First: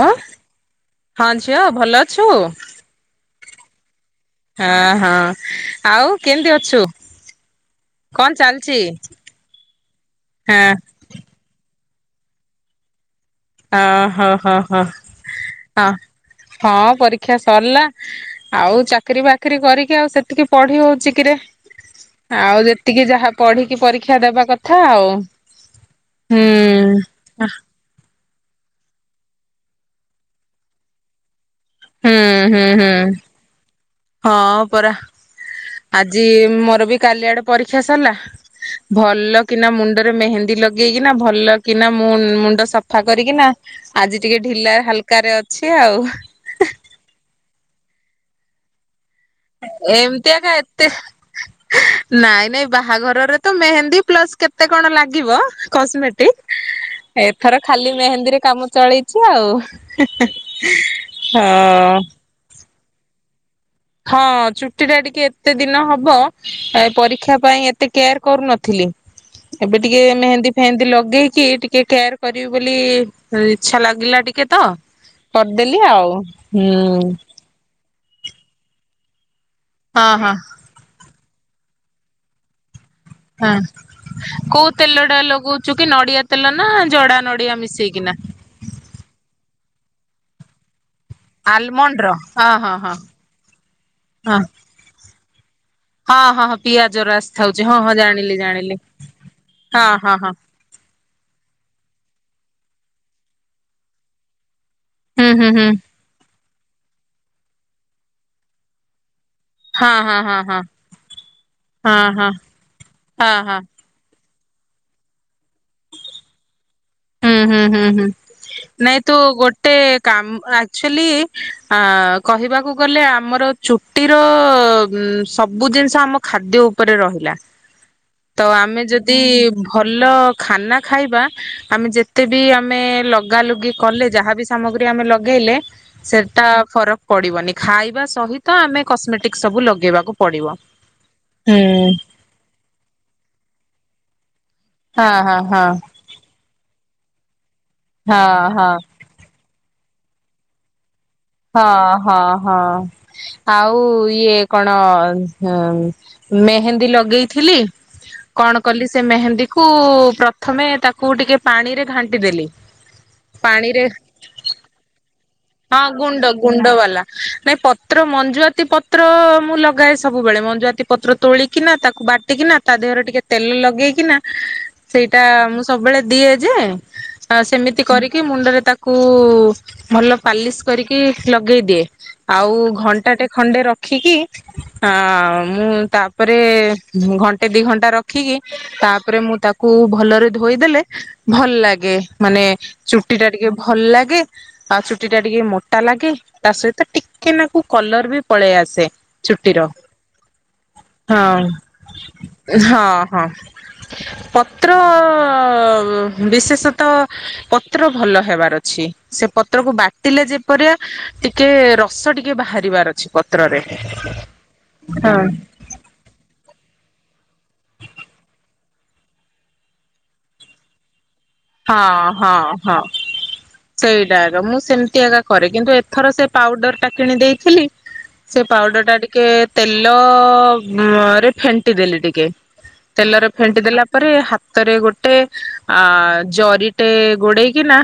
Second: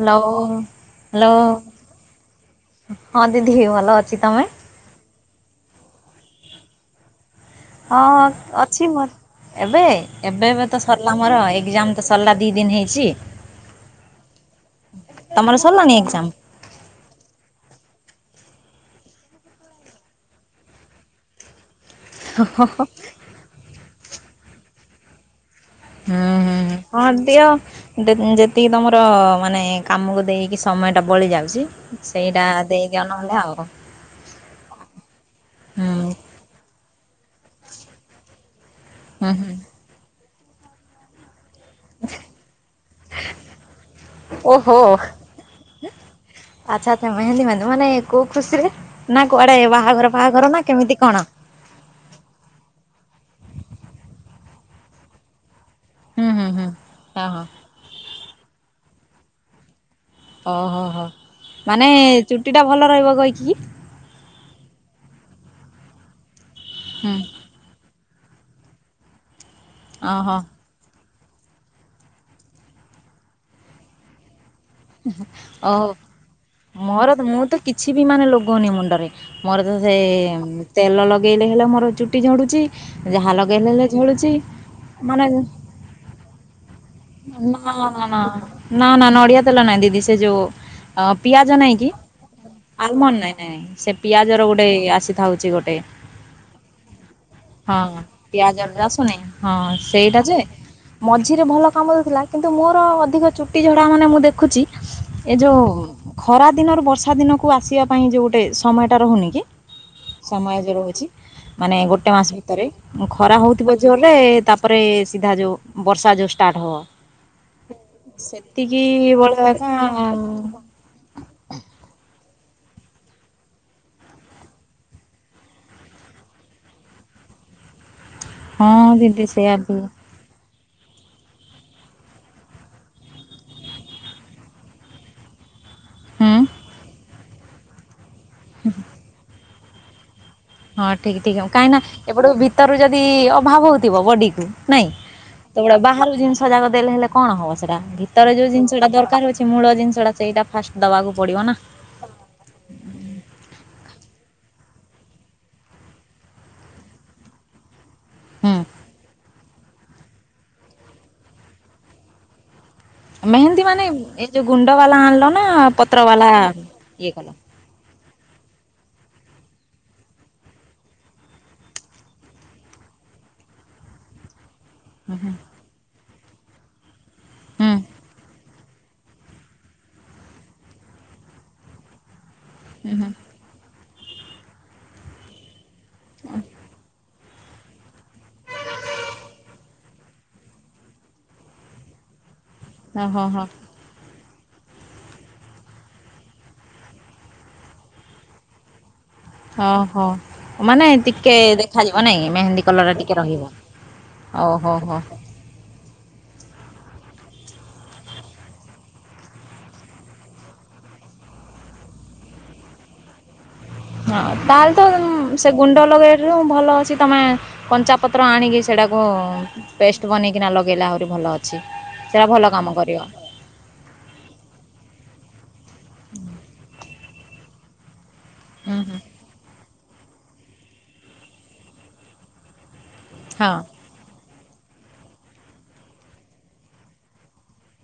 Hello ହଁ hello ଝିଅ ଭଲ ଅଛୁ ହଁ ଦିଦି ଭଲ ଅଛି ତମେ? ହଁ ହଁ ଆଉ କେମିତି ଅଛୁ? ହଁ କଣ ଚାଲିଛି ଅଛି ମୋର ଏବେ ଏବେ ଏବେ ହଁ ହୁଏତ ସର ଥିଲା ମୋର ଏକ୍ସାମ ତ ସରିଲା ଦି ଦିନ ହେଇଛି। ଅହୋ ହୋ ହୋ ତମର ଅ ସରିଲାଣି ଏକ୍ଜାମ? ହଁ ପରୀକ୍ଷା ସରିଲା। ଆଉ ଚାକିରୀ ବାକିରି କରିକି ଆଉ ସେତିକି ପଢି ହଉଛି କିରେ? ଆଉ ଯେତିକି ଯାହା ପଢିକି ପରୀକ୍ଷା ଦବା କଥା ଆଉ। ହୁଁ ହୁଁ ହଁ ଦିଅ। ଯେତିକି ତମର ମାନେ କାମକୁ ଦେଇକି ସମୟ ଟା ବଳି ଯାଉଛି। ହୁଁ ସେଇଟା ହୁଁ ହୁଁ ଦେଇଦିଅ ନହେଲେ ଆଉ ହଁ ପରା ହୁଁ ଆଜି ମୋର ବି କାଲି ଆଡେ ପରୀକ୍ଷା ସରିଲା। ହୁଁ ଭଲ ହୁଁ କିନା ମୁଣ୍ଡରେ ମେହେନ୍ଦୀ ଲଗେଇକିନା ଭଲ କିନା ମୁଁ ମୁଣ୍ଡ ସଫା କରିକିନା ଆଜି ଟିକେ ଢିଲ ଓହୋ ହାଲକାରେ ଅଛି ଆଉ। ଆଚ୍ଛା ଆଚ୍ଛା ତମେ ମେହେନ୍ଦି ମାନ ମାନେ କୋଉ ଖୁସିରେ ନା କୁଆଡେ ବାହାଘର ଏମିତିଆ କା ଫାହାଘର ନା ଏତେ କେମିତି କଣ? ନାଇଁ ନାଇଁ ବାହାଘରରେ ତ ମେହେନ୍ଦୀ ପ୍ଲସ କେତେ କଣ ଲାଗିବ ହୁଁ କସ୍ମେଟ ହୁଁ ହୁଁ ହଁ ହଁ ଏଥର ଖାଲି ମେହେନ୍ଦୀରେ କାମ ଚଳେଇଛି ଆଉ ହଁ। ଚୁଟିଟା ଭଲ ରହିବ କହିକି ହଁ ଚୁଟିଟା ଟିକେ ଏତେ ଦିନ ହବ ହୁଁ ପରୀକ୍ଷା ପାଇଁ ଏତେ କେୟାର କରୁନ ଥିଲି ଏବେ ଟିକେ ଓହୋ ମେହେନ୍ଦୀ ଏମିତି ଲଗେଇକି ଟିକେ କେୟାର କରିବି ବୋଲି ଇଚ୍ଛା ଲାଗିଲା ଟିକେ ତ କରିଦେଲି ଓହୋ ଆଉ ମୋର ହୁଁ। ମୁଁ ତ କିଛି ବି ମାନେ ଲଗଉନି ମୁଣ୍ଡରେ ମୋର ତ ସେ ହଁ ହଁ ତେଲ ଲଗେଇଲେ ହେଲେ ମୋର ଚୁଟି ଝଡୁଛି ଯାହା ହଁ ଲଗେଇଲେ ହେଲେ ଝଡୁଛି ମାନେ ଚୁ କି ନଡିଆ ତେଲ ନା ଜଡା ନଡିଆ ନା ନା ମିଶେଇକିନା। ନା ନା ନା ନଡ଼ିଆ ତେଲ ନାହିଁ ଦିଦି ସେ ଯୋଉ ପିଆଜ ନାହିଁ କି ଆଲମଣ୍ଡ ର ହଁ ହଁ ହଁ ଆଲମଣ୍ଡ ନାଇଁ ନାଇଁ ସେ ପିଆଜ ହଁ ର ଗୋଟେ ଆସିଥାଉଛି ଗୋଟେ ହଁ ହଁ ହଁ ପିଆଜର ଆସିଥାଉଛି ହଁ ହଁ ଜାଣିଲି ଜାଣିଲି। ପିଆଜଟା ଆସୁନି, ହଁ ହଁ ସେଇଟା ହଁ ଯେ ମଝିରେ ଭଲ କାମ ଦେଉଥିଲା, କିନ୍ତୁ ମୋର ଅଧିକ ଚୁଟି ଝଡା ମାନେ ମୁଁ ଦେଖୁଛି ହୁଁ ଏ ହୁଁ ଯୋଉ ହୁଁ ଖରା ଦିନରୁ ବର୍ଷା ଦିନକୁ ଆସିବା ପାଇଁ ଯୋଉ ଗୋଟେ ସମୟଟା ରହୁନି କି ହଁ ହଁ ହଁ ସମୟ ଯେ ରହୁଛି, ମାନେ ହଁ ଗୋଟେ ହଁ ହଁ ମାସ ଭିତରେ ହଁ ଖରା ହଁ। ହଉଥିବ ଜଲେ, ତାପରେ ସିଧା ଯୋଉ ବର୍ଷା ଯୋଉ ଷ୍ଟାର୍ଟ ହବ ହୁଁ ହୁଁ ହୁଁ ହୁଁ ସେତିକି ନାଇଁ ତୁ ଭଲ କଥା ଗୋଟେ ଆଉ କାମ ଆକ୍ଚୁଆଲି କହିବାକୁ ଗଲେ ଆମର ଚୁଟିର ସବୁ ଜିନିଷ ଆମ ଖାଦ୍ୟ ଉପରେ ରହିଲା। ତ ଆମେ ହଁ ଯଦି ଦିଦି ସେଇଆ ବି ଭଲ ଖାନା ଖାଇବା ଆମେ ଯେ ତେଵେ ଆମେ ଲଗା ଲଗି କଲେ, ଯାହାବି ସାମଗ୍ରୀ ଆମେ ଲଗେଇଲେ, ହୁଁ ସେଟା ଫରକ ପଡିବନି। ଖାଇବା ସହିତ ଆମେ କସ୍ମେଟିକ ସବୁ ଲଗେଇବାକୁ ପଡ଼ିବ। ହଁ ଠିକ୍ ଠିକ୍ ହବ। କାହିଁ ନା ଏପଟ ଭିତର ଯଦି ଅଭାବ ହଉଥିବ ବଡ଼ିକୁ ନାଇଁ ହଁ ହଁ ହଁ ବାହାରୁ ଜିନିଷ ଟା କ ଦେଲେ କଣ ହବ ସେଇଟା ହଁ ଭିତରୁ ଯୋଉ ହଁ। ଜିନିଷଟା ଦରକାର ହଉଛି ମୂଳ ଜିନିଷଟା ସେଇଟା ଫାଷ୍ଟ ଦବାକୁ ପଡ଼ିବ। ଅଁ ହଁ ହଁ ଆଉ ଇଏ କଣ ମେହେନ୍ଦି ଲଗେଇଥିଲି ହୁଁ କଣ କଲି ସେ ମେହେନ୍ଦୀକୁ ପ୍ରଥମେ ତାକୁ ଟିକେ ପାଣିରେ ଘାଣ୍ଟି ଦେଲି ମେହେନ୍ଦୀ ପାଣିରେ ମାନେ, ଏ ଯୋଉ ଗୁଣ୍ଡ ବାଲା ଆଣିଲ ନା ହଁ ପତ୍ର ଗୁଣ୍ଡ ବାଲା ଗୁଣ୍ଡ ବାଲା। ଇଏ କଲ ନାଇଁ ପ ପତ୍ର ମଞୁଆତି ପତ୍ର ମୁଁ ଲଗାଏ ସବୁବେଳେ। ମଞ୍ଜୁଆତି ପତ୍ର ତୋଳିକିନା, ତାକୁ ବାଟିକିନା ତା ଦେହରେ ଟିକେ ତେଲ ଲଗେଇକିନା ହୁଁ ସେଇଟା ହୁଁ ମୁଁ ସବୁବେଳେ ଦିଏ ଯେ, ଆ ସେମିତି ହୁଁ କରିକି ମୁଣ୍ଡରେ ତାକୁ କୁ ଭଲ ପାଲିସ କରିକି ଲଗେଇ ଦିଏ, ଆଉ ହୁଁ ହୁଁ ଘଣ୍ଟେଟେ ଖଣ୍ଡେ ରଖିକି, ଆ ମୁଁ ତାପରେ ଘଣ୍ଟେ ଦି ଘଣ୍ଟା ରଖ ଖିକି ତାପରେ ମୁଁ ତାକୁ ଭଲରେ ଧୋଇଦେଲେ, ଭଲ ଲାଗେ। ମାନେ ଓହୋ ଚୁଟିଟା ହୋ ଟିକେ ଭଲ ଲାଗେ। ଆଉ ଚୁ ଟିଟା ଟିକେ ମୋଟା ଲାଗେ, ତାସହିତ ଟିକିଏ ନାକୁ କଲର ବି ପଳେଇ ଆସେ। ଚୁଟିର ହଁ ହଁ ମାନେ ଟିକେ ହଁ ଦେଖାଯିବ ନାଇଁ ମେହେନ୍ଦୀ ହଁ କଲର ଟିକେ ହଁ ରହିବ। ଓହୋ ହୋ ଅ ବିଶେଷତଃ ପତ୍ର ଭଲ ହେବାର ଅଛି। ସେ ପତ୍ରକୁ ବା ଟିଲେ ଯେପରିଆ ଟିକେ ରସ ଟିକେ ବାହାରିବାର ଅଛି। ପ ତ୍ରରେ ହଁ ତାହେଲେ ତ ହଁ ସେ ଗୁଣ୍ଡ ଲଗାଇଠାରୁ ଭଲ ଅଛି। ତମେ କଞ୍ଚାପତ୍ର ଆଣିକି ସେଇଟାକୁ ପେଷ୍ଟ ବନେଇକିନା ଲଗେଇଲେ ଆହୁରି ଭଲ। ଅଛି। ହଁ ସେଇଟା ହଁ ଭଲ କାମ ହଁ କରିବ ସେଇଟା ର ମୁଁ ସେମିତି ଆଗ କରେ କିନ୍ତୁ ଏଥର ସେ ପାଉଡରଟା କିଣି ଦେଇଥିଲି ସେ ହୁଁ ପାଉଡରଟା ହୁଁ ଟିକେ ତେଲରେ ଫେଣ୍ଟି ଦେଲେ ଟିକେ ତେଲରେ ହଁ ଫେଣ୍ଟି ଦେଲା ପରେ, ହାତରେ ଗୋଟେ ଅ ଜରିଟେ ଗୋଡେଇକିନା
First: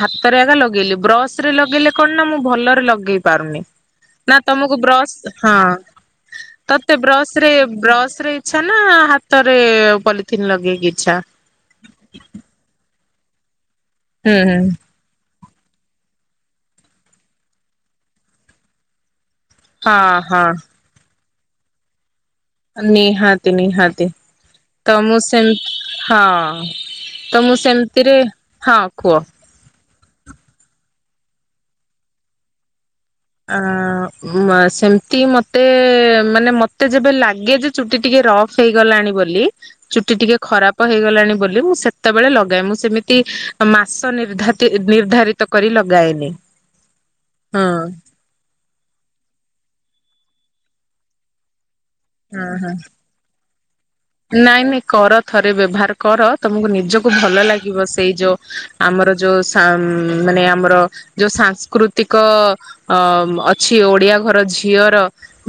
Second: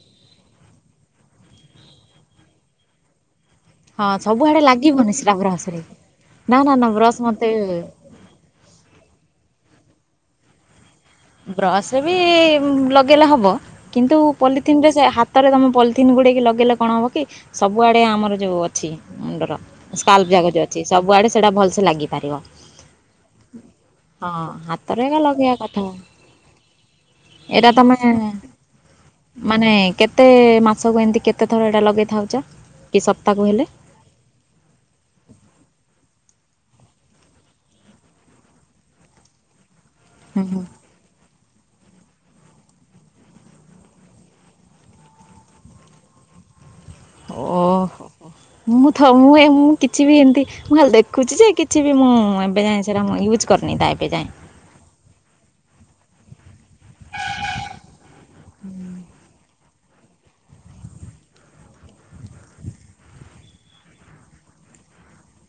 ହାତରେ ହେଟା ଲଗେଇଲି, ବ୍ରସରେ ଲଗେଇଲେ କଣନା ମୁଁ ଭଲରେ ଲଗେଇ ପାରୁନି। ହଁ ନା ସବୁଆଡେ ତମକୁ ବ୍ରସ ଲାଗିବନି ସେଟା ହଁ ବ୍ରସ ରେ ନା ନା ନା ତତେ ବ୍ରସ୍ ମତେ ବ୍ରସରେ ବ୍ରସରେ ଆଛାନା ହାତରେ ପଲିଥିନ ଲଗେଇକି ଇଛା ବ୍ରସରେ ବି ଲଗେଇଲେ ହବ। କିନ୍ତୁ ହୁଁ ହୁଁ ପଲିଥିିନରେ ସେ ହା ହାତରେ ତମେ ପଲିଥିନ୍ ଗୁଏଡେକ ଲଗେଇଲେ କଣ ହବ କି ସବୁଆଡେ ଆମର ଯୋଉ ଅଛି ମୁଣ୍ଡର ହଁ ସ୍କାଲପ ହଁ ଜାଗା ଯୋଉ ଅଛି ସବୁଆଡେ ସେଇଟା ଭଲସେ୍ ଲାଗିପାରିବ। ନିହାତି ନିହାତି ହଁ ତ ହାତରେ ଏକା ମୁଁ ସେମ୍ ଲଗେଇବା କଥା ହଁ ତ ମୁଁ ଏଇଟା ସେମିତି୍ ରେ ତମେ ହଁ କୁଅ ମାନେ କେତେ ମାସକୁ ଏମତି କେତେ ଥର ଏଟା ଲଗେଇ ଥାଉଚ କି ସ ଆଁ ମ ସେମତି ମତେ ମାନେ ମତେ ଯେବେ ଲାଗେ ଯେ ଚୁଟି ଟିକେ ରଫ୍ ହେଇଗଲାଣି ବୋଲି ଚୁଟି ଟିକେ ହୁଁ ହୁଁ ଖରାପ ହେଇଗଲଣି ବୋଲି ମୁଁ ସେତବେଳେ ଲଗାଏ ମୁଁ ସେମିତି ମାସ ନିର୍ଧାତି ନିର୍ଦ୍ଧାରି ତ କରି ଲଗା ଏନି। ଓହୋ ମୁଁ ଥ ମୁଁ ଏ ମୁଁ କିଛି ବି ଏନ୍ ତି ମୁଁ ଖାଲି ଦେଖୁଚି ଯେ କିଛି [inaudible] ବି ମୁଁ ହଁ ଏବେ ହଁ। ଯଏଁ ସେଇଟା ମୁଁ ୟୁଜ୍ କରୁନି ତା ଏବେ ଯାଏଁ। ନାଇଁ ନାଇଁ କର ଥରେ ବ୍ୟବହାର କର ତମକୁ ନିଜକୁ ଭଲ ଲାଗିବ ସେଇ ଯୋଉ ଆମର ଯୋଉ ଆଁ ମାନେ ଆମର ଯୋଉ ସାଂସ୍କୃତିକ ଅ ଅଛି ଓଡିଆ ଘର ଝିଅର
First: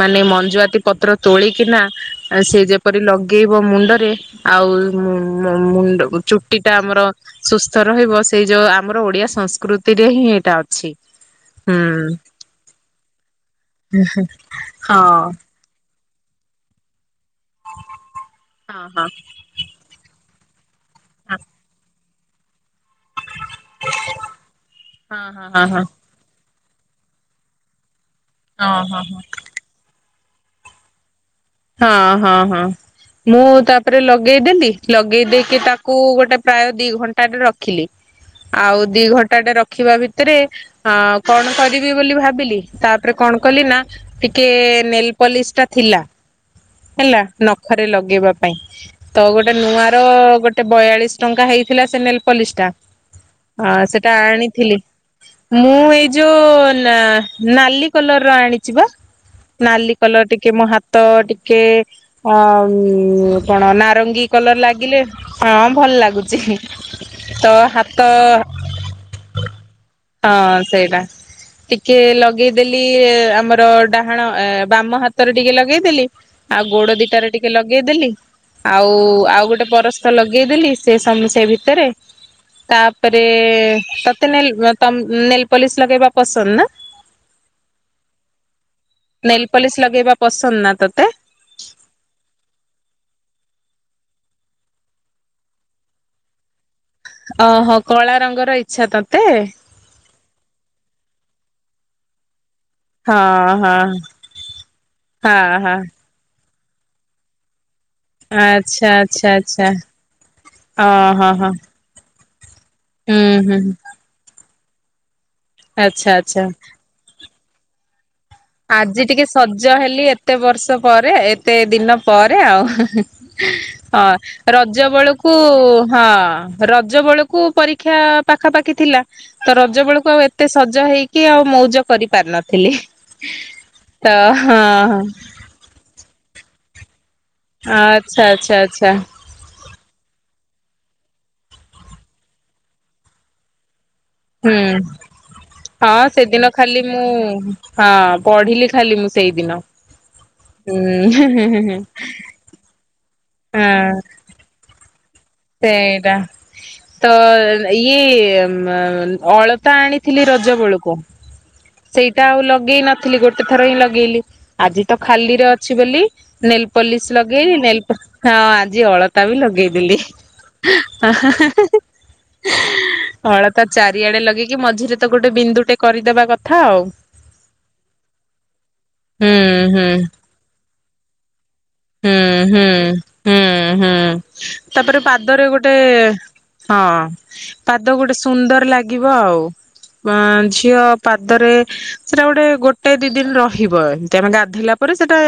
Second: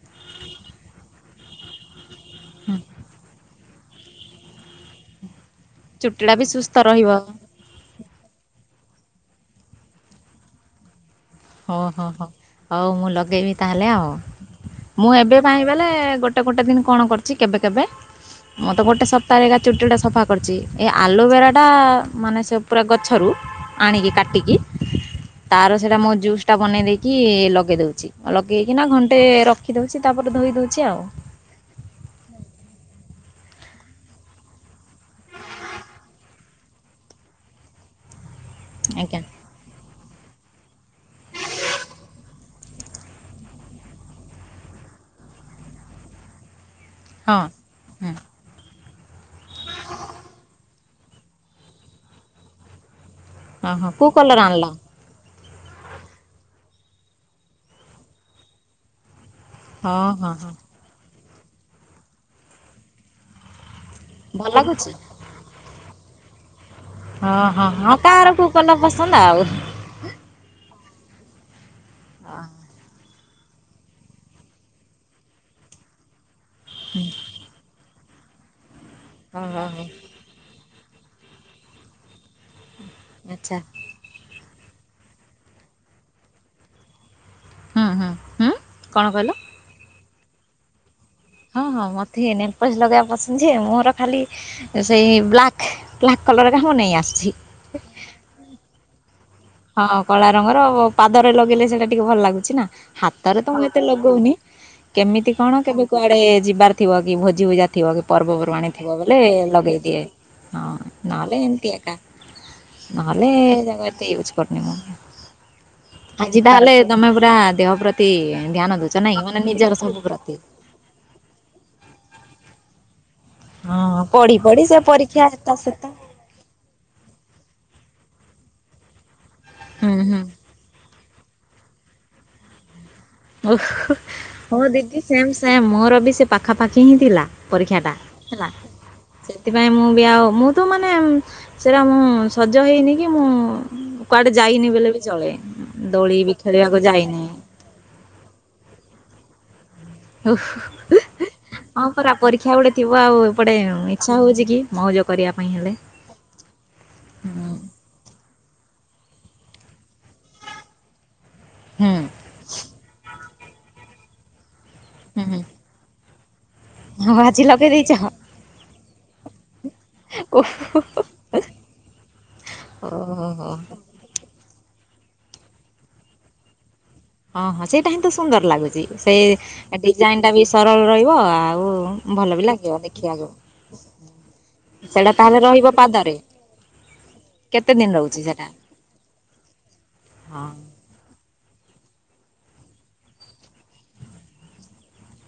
ମାନେ ମଞ୍ଜୁଆତି ପତ୍ର ତୋଳିକିନା ସେ ହୁଁ ଯେପରି ଲଗେଇବ ମୁଣ୍ଡରେ ଆଉ ମୋ ମୁଣ୍ଡକୁ ଚୁଟିଟା ବି ଚୁଟି ସୁସ୍ଥ ଟା ଆମର ରହିବ। ସୁସ୍ଥ ରହିବ ସେଇ ଯୋଉ ଆମର ଓଡିଆ ସଂସ୍କୃତିରେ ହିଁ ଏଇଟା ଅଛି। ହୁଁ ଓ ହୋ ହୋ ହଉ ମୁଁ ଲଗେଇବି ତାହେଲେ ଆଉ ହଁ ମୁଁ ଏବେ ବା ବଲେ ଗୋଟେ ଗୋଟେ ଦିନ କଣ କରିଚି କେବେ କେବେ ମୁତ ତ ହଁ ଗୋଟେ ସପ୍ତାହରେ ଚୁଟି ଗୁଡାକ ସଫା କରିଚି ଏ ଆଲୋଭେରା ଟା ମାନେ ସେ ପୁରା ଗଛରୁ ଆଣିକି କାଟିକି ହଁ ହଁ ହଁ ହଁ ତାର ହଁ ସେଇଟା ମୁଁ ଜୁସ୍ ଟା ବନେଇ ଦେଇକି ଲଗେଇ ଦଉଚି ଲଗେଇକିନା ହଁ ହଁ ହଁ। ଘଣ୍ଟେ ରଖି ଦଉଚି ତାପରେ ଧୋଇ ଦଉଚି ଆଉ। ହଁ ହଁ ହଁ। ମୁଁ ତାପରେ ଲଗେଇଦେଲି ଲଗେଇ ଦେଇକି ତାକୁ ଗୋଟେ ପ୍ରାୟ ଦି ଘଣ୍ଟରେ ରଖି ଲି ଆଉ ଦି ଆଜ୍ଞା ଘଣ୍ଟାଟେ ରଖିବା ଭି ତରେ ଅ କଣ କରିବି ବୋଲି ଭାବିଲି ତାପରେ କଣ କଲି ନା ଟିକେ ନେଲ୍ ପଲିସ୍ ଟା ଥିଲା ହେଲା ହଁ ନଖରେ ହଁ ଲଗେଇବା ପାଇଁ ତ ଗୋଟେ ନୂଆ ର ଗୋଟେ ବୟାଳିଶ୍ ଟଙ୍କା ହେଇଥିଲା ସେ ନେଲ୍ ପଲିସ୍ ଟା ହଁ ହଁ କୋଉ ସେଟା କଲର ଆଣିଲ ଆଣିଥିଲି ମୁଁ ଏଇ ଯୋଉ ନା ନାଲି କଲର୍ ର ଆଣିଚି ବା ନାଲି ହଁ କଲର୍ ହଁ ଟିକେ ହଁ ମୋ ହାତ ଟିକେ ଅ କଣ ନାର ଙ୍ଗି ଭଲ କଲର୍ ଲାଗୁଛି ଲାଗିଲେ ହଁ ଭଲ ଲାଗୁଚି। ହଁ ହଁ ହଁ କାଆର କୋଉ କଲର୍ ପସନ୍ଦ ଆଉ। ହଁ ସେଇଟା ଟିକେ ହଁ ଲଗେଇଦେ ଲି ଆମର ଡାହାଣ ଏ ବାମ ହାତରେ ଟିକେ ଲଗେଇଦେଲି ଆଉ ଗୋଡ ଦିଟାରେ ଟିକେ ଲଗେଇଦେଲି ଆଉ ହଁ ଆଉ ଗୋଟେ ହଁ ପରସ୍ତ ଲଗେଇଦେଲି ସେ ସମସ୍ୟା [inaudible] ଭିତରେ ତାପରେ ଆଚ୍ଛା ତେେ [inaudible] ନେଲ୍ ପଲିସ୍ ଲଗେଇବା ପସନ୍ଦ ନା? ହୁଁ ହୁଁ ହୁଁ କଣ କହିଲ ନେଲ୍ ପଲିସ୍ ଲଗେଇବା ପସନ୍ଦ ନା ତ ହଁ ହଁ ମଥେ ନେଲ୍ ପଲିସ୍ ଲଗେଇବା ପସନ୍ଦ ଯେ ମୋର ଖାଲି ସେଇ ବ୍ଲାକ୍ ବ୍ଲାକ୍ କଲର୍ ରାକ ମୁଁ ନେଇ ଆସୁଛି। ଓହୋ କଳା ରଙ୍ଗର ଇଚ୍ଛା ତତେ? ହଁ କଳା ରଙ୍ଗର ପାଦରେ ଲଗେଇଲେ ସେଇଟା ଟିକେ ଭଲ ଲାଗୁଛି ନା। ହାତରେ ହଁ ତ ମୁଁ ଏତେ ହଁ ଲଗଉନି କେମିତି ହଁ କଣ ହଁ କେବେ କୁଆଡେ। ଡେ ଯିବାର ଥିବ କି ଭୋଜି ଭୁଜା ଥିବ କି। ପର୍ବ ପର୍ବାଣୀ ଥିବ ଆଚ୍ଛା ବଲେ ଆଚ୍ଛା ଆଚ୍ଛା ଲଗେଇଦିଏ ହଁ ଅ ହଁ ନହେଲେ ହଁ ଏମିତି ଏକା। ହୁଁ ନହେଲେ ହୁଁ ଏରାକ ଏତେ ୟୁଜ କରିନି ମୁଁ। ଆଚ୍ଛା ଆଚ୍ଛା। ତମେ ପୁରା ଦେହ ପ୍ରତି। ଧ୍ୟାନ ଦଉଛ ଆଜି ନାଇଁ ଟିକେ ମାନେ ନିଜର ସଜ ସବୁ ହେଲି ପ୍ରତି। ଏତେ ବର୍ଷ ପରେ ଏତେ ଦିନ ପରେ ଆଉ। ପଢି ହଁ ପଢି ସେ ରଜ ପରୀକ୍ଷା ବେଳକୁ ଏତା ସେତା ହଁ। ରଜ ବେଳକୁ ପରୀକ୍ଷା ପାଖାପାଖି ଥିଲା ତ ରଜ ହୁଁ ବେଳକୁ ହୁଁ ଆଉ ଏ ଏତେ ସଜ ହେଇକି ଆଉ ମଉଜ କରି ପାରି ନଥିଲି। ହଁ ଦିଦି ସେମ ସେମ୍ ମୋର ବି ସେ ପାଖାପାଖି ହିଁ ଥିଲା। ପରୀକ୍ଷାଟା ଆଚ୍ଛା ହେଲା। ଆଚ୍ଛା ଆଚ୍ଛା। ସେଥିପାଇଁ ମୁଁ ବି ଆଉ ମୁଁ ତ ମାନେ ସେରା ମୁଁ ସଜ ହେଇନି କି ମୁଁ। କୁଆଡେ ହୁଁ ଯାଇନି ବେଲେ ବି ଚଳେ ହଁ ଦୋଳି ବି ସେଦିନ ଖାଲି ଖେଳିବାକୁ ମୁଁ ଯାଇନି। ହଁ ପଢିଲି ଖାଲି ମୁଁ ସେଇଦିନ ହୁଁ ହୁଁ ହୁଁ ହୁଁ ହୁଁ। ପରିକ୍ଷା ଗୋଟେ ଥିବ ଆଉ ଏପଟେ ହଁ। ଇଚ୍ଛା ହେଉଛି କି ମଉଜ କରିବା। ପାଇଁ ହେଲେ। ସେଇଟା। ତ ହୁଁ ଇଏ ଉଁ ମା୍ ଅଳତା ଆଣିଥିଲି ରଜ ବେଳକୁ। ହୁଁ ସେଇଟା ଆଉ ଲଗେଇ ନଥିଲି ଗୋଟେ ଥର ହିଁ ଲଗେଇଲି ଆଜି ତ ହୁଁ ଖାଲି ହୁଁ ରେ ଅ ଅଛି ବୋଲି ନେଲ ହଁ ପଲିସ ଆଜି ଲଗେଇ ଦେଇଛ ନେଲ ହଁ ଆଜି ଅଳତା ବି ଲଗେଇଦେଲି। ଓହୋ। ଅଳତା ଚା ଦି ଆଡେ ଲଗେଇକି ମଝିରେ ତ ଗୋଟେ ବିନ୍ଦୁ ଟେ କରିଦବା କଥା ଆଉ। ହଁ ହଁ ସେଇଟା ହିଁ ତ ସୁନ୍ଦର ଲାଗୁଛି ହୁଁ ସେଇ ହୁଁ। ଡିଜାଇନ ଟା ବି ସରଳ ରହିବ ଆଉ। ହୁଁ ଭଲ ବି ହୁଁ ଲାଗିବ ଦେଖିବାକୁ। ହୁଁ ହୁଁ ତାପରେ ସେଇଟା ତାହେଲେ ପାଦରେ ରହିବ ଗୋଟେ। ପାଦରେ ହଁ କେତେ ପାଦ ଦିନ ଗୋଟେ ରହୁଛି ସେଟା ସୁନ୍ଦର ଲାଗିବ ଆଉ ଅଁ ହଁ। ଝିଅ। ପାଦରେ ସେଟା ଗୋଟେ ଗୋଟାଏ ଦି ଦିନ ରହିବ ଏମତି ଆମେ ଗାଧୋଇଲା ପରେ ସେଟା।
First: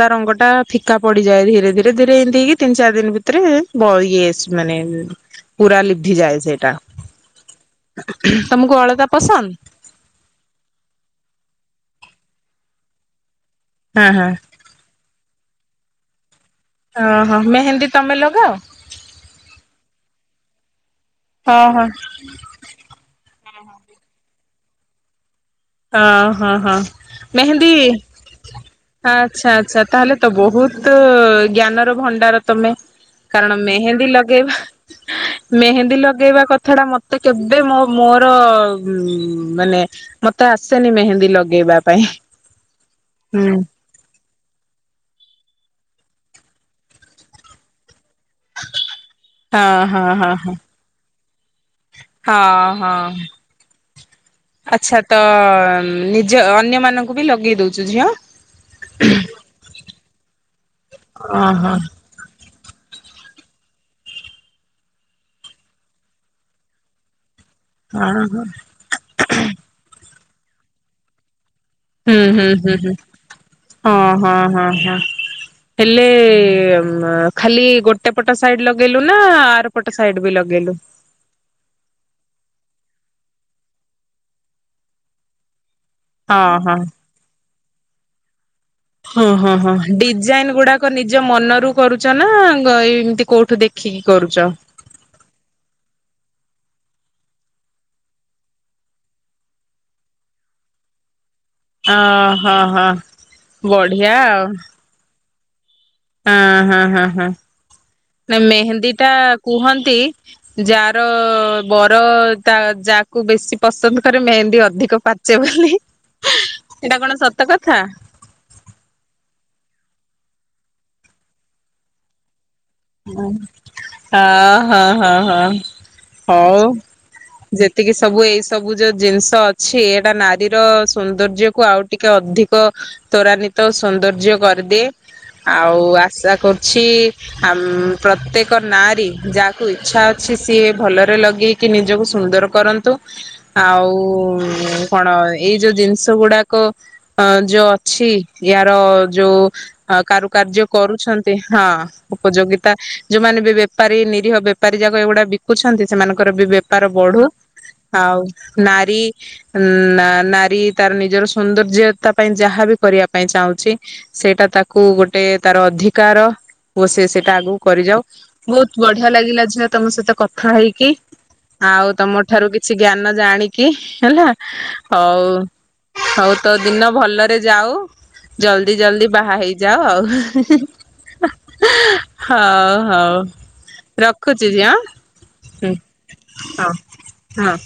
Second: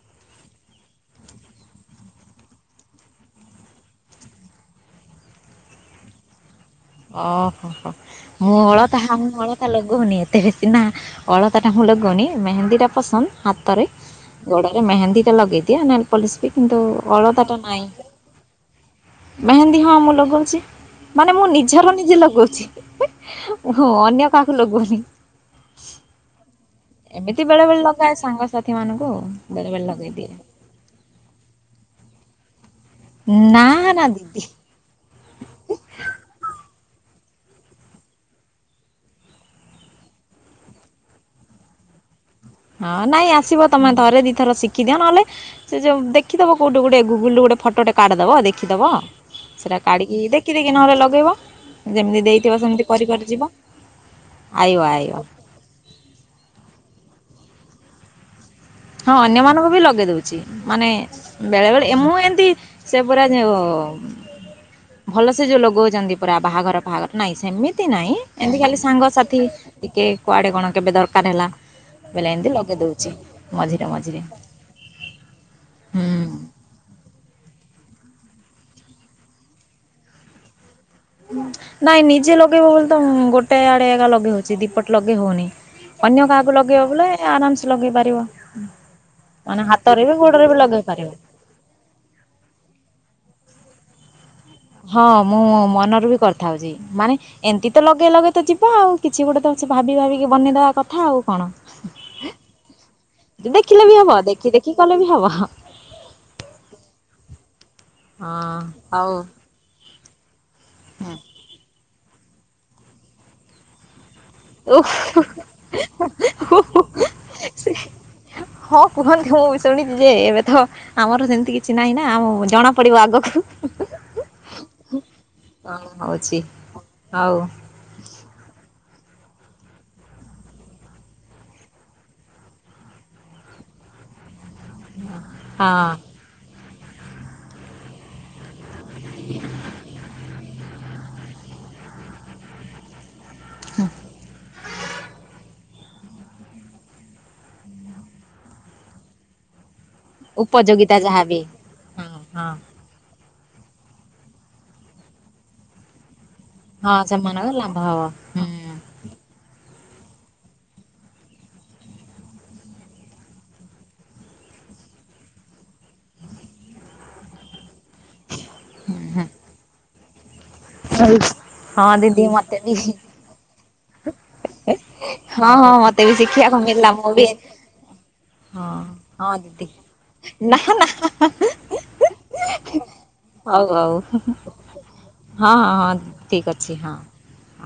ତା ରଙ୍ଗ ଟା। ଫିକା ପଡିଯାଏ ଧୀରେ ଧୀରେ ଧୀରେ ଏମିତି ହେଇକି ତିନି ଚାରି ଦିନ ଭିତରେ ବ ଇଏ ସ୍ ମାନେ ଉଁ ପୁରା ଲିଭି ଯାଏ ସେଇଟା। ଓ ହ ହ ମୁଁ ତମକୁ ଅଳତା ହ ମୁଁ ପସନ୍ଦ ଅଳତା ଲଗଉନି ଏତେ। ତେହେ ତିନା ଅଳତା ଟା ମୁଁ ଲଗାଉନି ମେହେନ୍ଦୀ ଟା ପସନ୍ଦ ହାତରେ। ହଁ ହଁ। ଗୋଡରେ ମେହେନ୍ଦୀ ଟା ଲଗେଇଦିଏ ନେନପଲିସ ବି କିନ୍ତୁ ଓହୋ ଅଳତା ଟା ନାହିଁ। ମେହେନ୍ଦୀ ତମେ ଲଗାଅ ମେହେନ୍ଦୀ ହଁ ମୁଁ ଲଗଉଛି ମାନେ ମୁଁ ଓହୋ ହଁ ନିଜର ନିଜେ ଲଗଉଛି। ହଁ ଅନ୍ୟ କାହାକୁ ଲଗଉନି। ଆଁ ହଁ ହଁ ଏମିତି ବେଳେ ମେହେନ୍ଦୀ ବେଳେ ଲଗାଏ ସାଙ୍ଗସାଥି ମାନଙ୍କୁ ଆଉ ଆଚ୍ଛା ବେଳେ ଆଚ୍ଛା ବେଳେ ତାହେଲେ ଲଗେଇଦିଏ ତ ବହୁତ ତ ଜ୍ଞାନର ଭଣ୍ଡାର ତମେ କାରଣ ନା ନା ମେହେନ୍ଦୀ ଦିଦି ଲଗେଇବା। ମେହେନ୍ଦୀ ଲଗେଇବା କଥା ଟା ମତେ କେବେ ମୋ ମୋର ମାନେ। ମତେ ଆସେନି ମେହେନ୍ଦୀ ଲଗେଇବା ପାଇଁ। ହଁ ନାଇଁ ହୁଁ ଆସିବ ତମେ ଥରେ ଦିଥର ଶିଖି ଦିଅ ନହେଲେ। ସେ ଯୋଉ ଦେଖିଦବ କୋଉଠୁ ଗୋଟେ ଗୁଗୁଲୁ ରୁ ଗୋଟେ ଫଟୋ ଟେ କାଢିଦବ ଦେଖିଦବ। ସେଟା ହଁ ହଁ କାଢିକି ହଁ ହଁ। ଦେଖି ଦେଇକି ନହେଲେ ଲଗେଇବ। ଯେମିତି ଦେଇଥିବ ହଁ ସେମିତି ହଁ କରି କରି ଯିବ ଆଇବ ଆଇବ। [unintelligible] ନିଜେ ଅନ୍ୟ ମାନ୍ୟଙ୍କୁ ବି ଲଗେଇ ଦଉଛୁ ଝିଅ। ହଁ ଅନ୍ୟମାନଙ୍କୁ ବି ଲଗେଇ ଦଉଛି ମାନେ ବେଳେ ଓହୋ ବେଳେ ମୁଁ ଏମତି ସେ ପୁରା ଯେଉଁ ଭଲ ସେ ଯୋଉ ଲଗଉଛନ୍ତି ପୁରା ବାହାଘର ଫାହାଘର ନାହିଁ ସେମିତି ଏମିତି ହଁ ନାହିଁ ହଁ ଏମିତି ଖାଲି ସାଙ୍ଗସାଥି ଟିକେ କୁଆଡ଼େ କଣ କେବେ ଦରକାର ହେଲା। ହୁଁ ବେଲେ ହୁଁ ଏମିତି ହୁଁ ଲଗେଇ ହୁଁ ଦଉଛି ମଝିରେ ହଁ ମଝିରେ ହଁ ହଁ ହଁ ହେଲେ। ହୁଁ। ଖାଲି ଗୋଟେ ପଟ ସାଇଡ୍ ଲଗେଇଲୁ ନା ଆର ପଟ ସାଇଡ୍ ବି ଲଗେଇଲୁ? ନାଇଁ ନିଜେ ଲଗେଇବୁ ବୋଲି ତ ଗୋଟେ ଆଡେ ଆଗା ଲଗେଇ ହଉଛି ଦି ପଟେ ଲଗେଇ ହଉନି। ଅନ୍ୟ ହଁ କାହାକୁ ହଁ ଲଗେଇବ ବୋଲେ ଆରାମ୍ ସେ ଲଗେଇ ପାରିବ। ହଁ ହଁ ମାନେ ହଁ ହାତରେ ବି ଗୋଡରେ ଡିଜାଇନ ବି ଲଗେଇ ଗୁଡାକ ପାରିବ। ନିଜ ମନରୁ କରୁଛ ନା ଏମିତି କୋଉଠୁ ଦେଖିକି କରୁଛ? ହଁ ମୁଁ ମନରୁ ବି କରିଥାଉଛି ମାନେ ଏମିତି ତ ଲଗେଇ ଲଗେଇ ତ ଯିବା ଆଉ କିଛି ଗୋଟେ ତ ସେ ଭାବି ଭାବିକି ବନେଇଦବା କଥା ଆଉ କଣ। ଓହଁ ହଁ ବଢିଆ ଆଉ। ହେବ ହଁ ହଁ ହଁ ହଁ ନା ମେହେନ୍ଦୀ ଟା ହଉ। କୁହନ୍ତି ଯା ର ବର ତା ଯାକୁ ବେଶୀ ପସନ୍ଦ କରେ ମେହେନ୍ଦୀ ଓଃ ଅଧିକ ପାଚେ ବୋଲି ଏଇଟା କଣ ସତ କଥା? ହଁ କୁହନ୍ତି ମୁଁ ବି ଶୁଣିଛି ଯେ ଏବେ ତ ଆମର ସେମିତି କିଛି ନାହିଁ ନା ଆମ ଜଣ ହଁ ହଁ ହଁ ହଁ କଣ ହଉଛି ହଉ ହଉ ଯେ ଏତକି ସବୁ ଏଇ ସବୁ ଯୋଉ ଜିନିଷ ଅଛି ଏଇଟା ନାରୀର ସୌନ୍ଦର୍ଯ୍ୟ କୁ ଆଉ ଟିକେ ଅଧିକ ତ୍ୱରାନ୍ୱିତ ସୌନ୍ଦର୍ଯ୍ୟ କ ଦିଏ ହଁ। ଆଉ ଆଶା କରୁଛି ଆମ ପ୍ରତେକ୍ ପ୍ରତ୍ୟେକ ନାରୀ ଯାହାକୁ ଇଛା ଅଛି ସିଏ ଭଲରେ ଲଗେଇକି ନିଜକୁ ସୁନ୍ଦର କରନ୍ତୁ। ଆଉ କଣ ଏଇ ଯୋଉ ଜିନିଷ ଗୁଡାକ ଅ ଯୋଉ ଅଛି ଇୟାର ଯୋଉ ଅ କାରୁକାର୍ଯ୍ୟ ଉପଯୋଗିତା କରୁଛନ୍ତି ଯାହାବି ହଁ ଉପଯୋଗିତା ଯୋଉଁମାନେ ବି ବେପାରୀ ନିରୀହ ବେପାରୀ ଯାକ ଏଗୁଡା ବିକୁଛନ୍ତି ସେମାନଙ୍କର ବିବେକ ବେପାର ହଁ ବଢୁ ସେମାନଙ୍କ ଲାଭ ହବ ଆଉ ହୁଁ। ନାରୀ ଉ ନାରୀ ତାର ନିଜର ସୌନ୍ଦର୍ଯ୍ୟତା ପାଇଁ ଯାହା ବି କରିବା ପାଇଁ ଚାହୁଁଛି ସେଇଟା ତାକୁ ଗୋଟେ ତାର ଅଧିକାର। ଓ ସେ ସେଇଟା ଆଗକୁ କରି ଯାଉ ବହୁତ ବଢିଆ ଲାଗିଲା ଝିଅ ତମ ସହିତ କଥା ହେଇକି। ହଉ ଆଉ ହଁ ତମ ଦିଦି ଠାରୁ ମତେ କିଛି ବି ଜ୍ଞାନ ଜାଣିକି ହେଲା ହଉ ହଁ ହଁ ମତେ। ଏତେ ବି ହଉ ତୋ ଶିଖିବାକୁ ମିଳିଲା ଦିନ ମୁଁ ବି ଭଲରେ ଯାଉ ହଁ ଜଲଦି ଜଲଦି ହଁ ବାହା ଦିଦି ହେଇଯାଅ ଆଉ ନାଁ ନାଁ ହଉ ହଉ ହଉ ହଉ ରଖୁଛି ଝିଅ। ହଁ ହୁଁ ହଁ ହଁ ଠିକ ହଁ ଅଛି ହଁ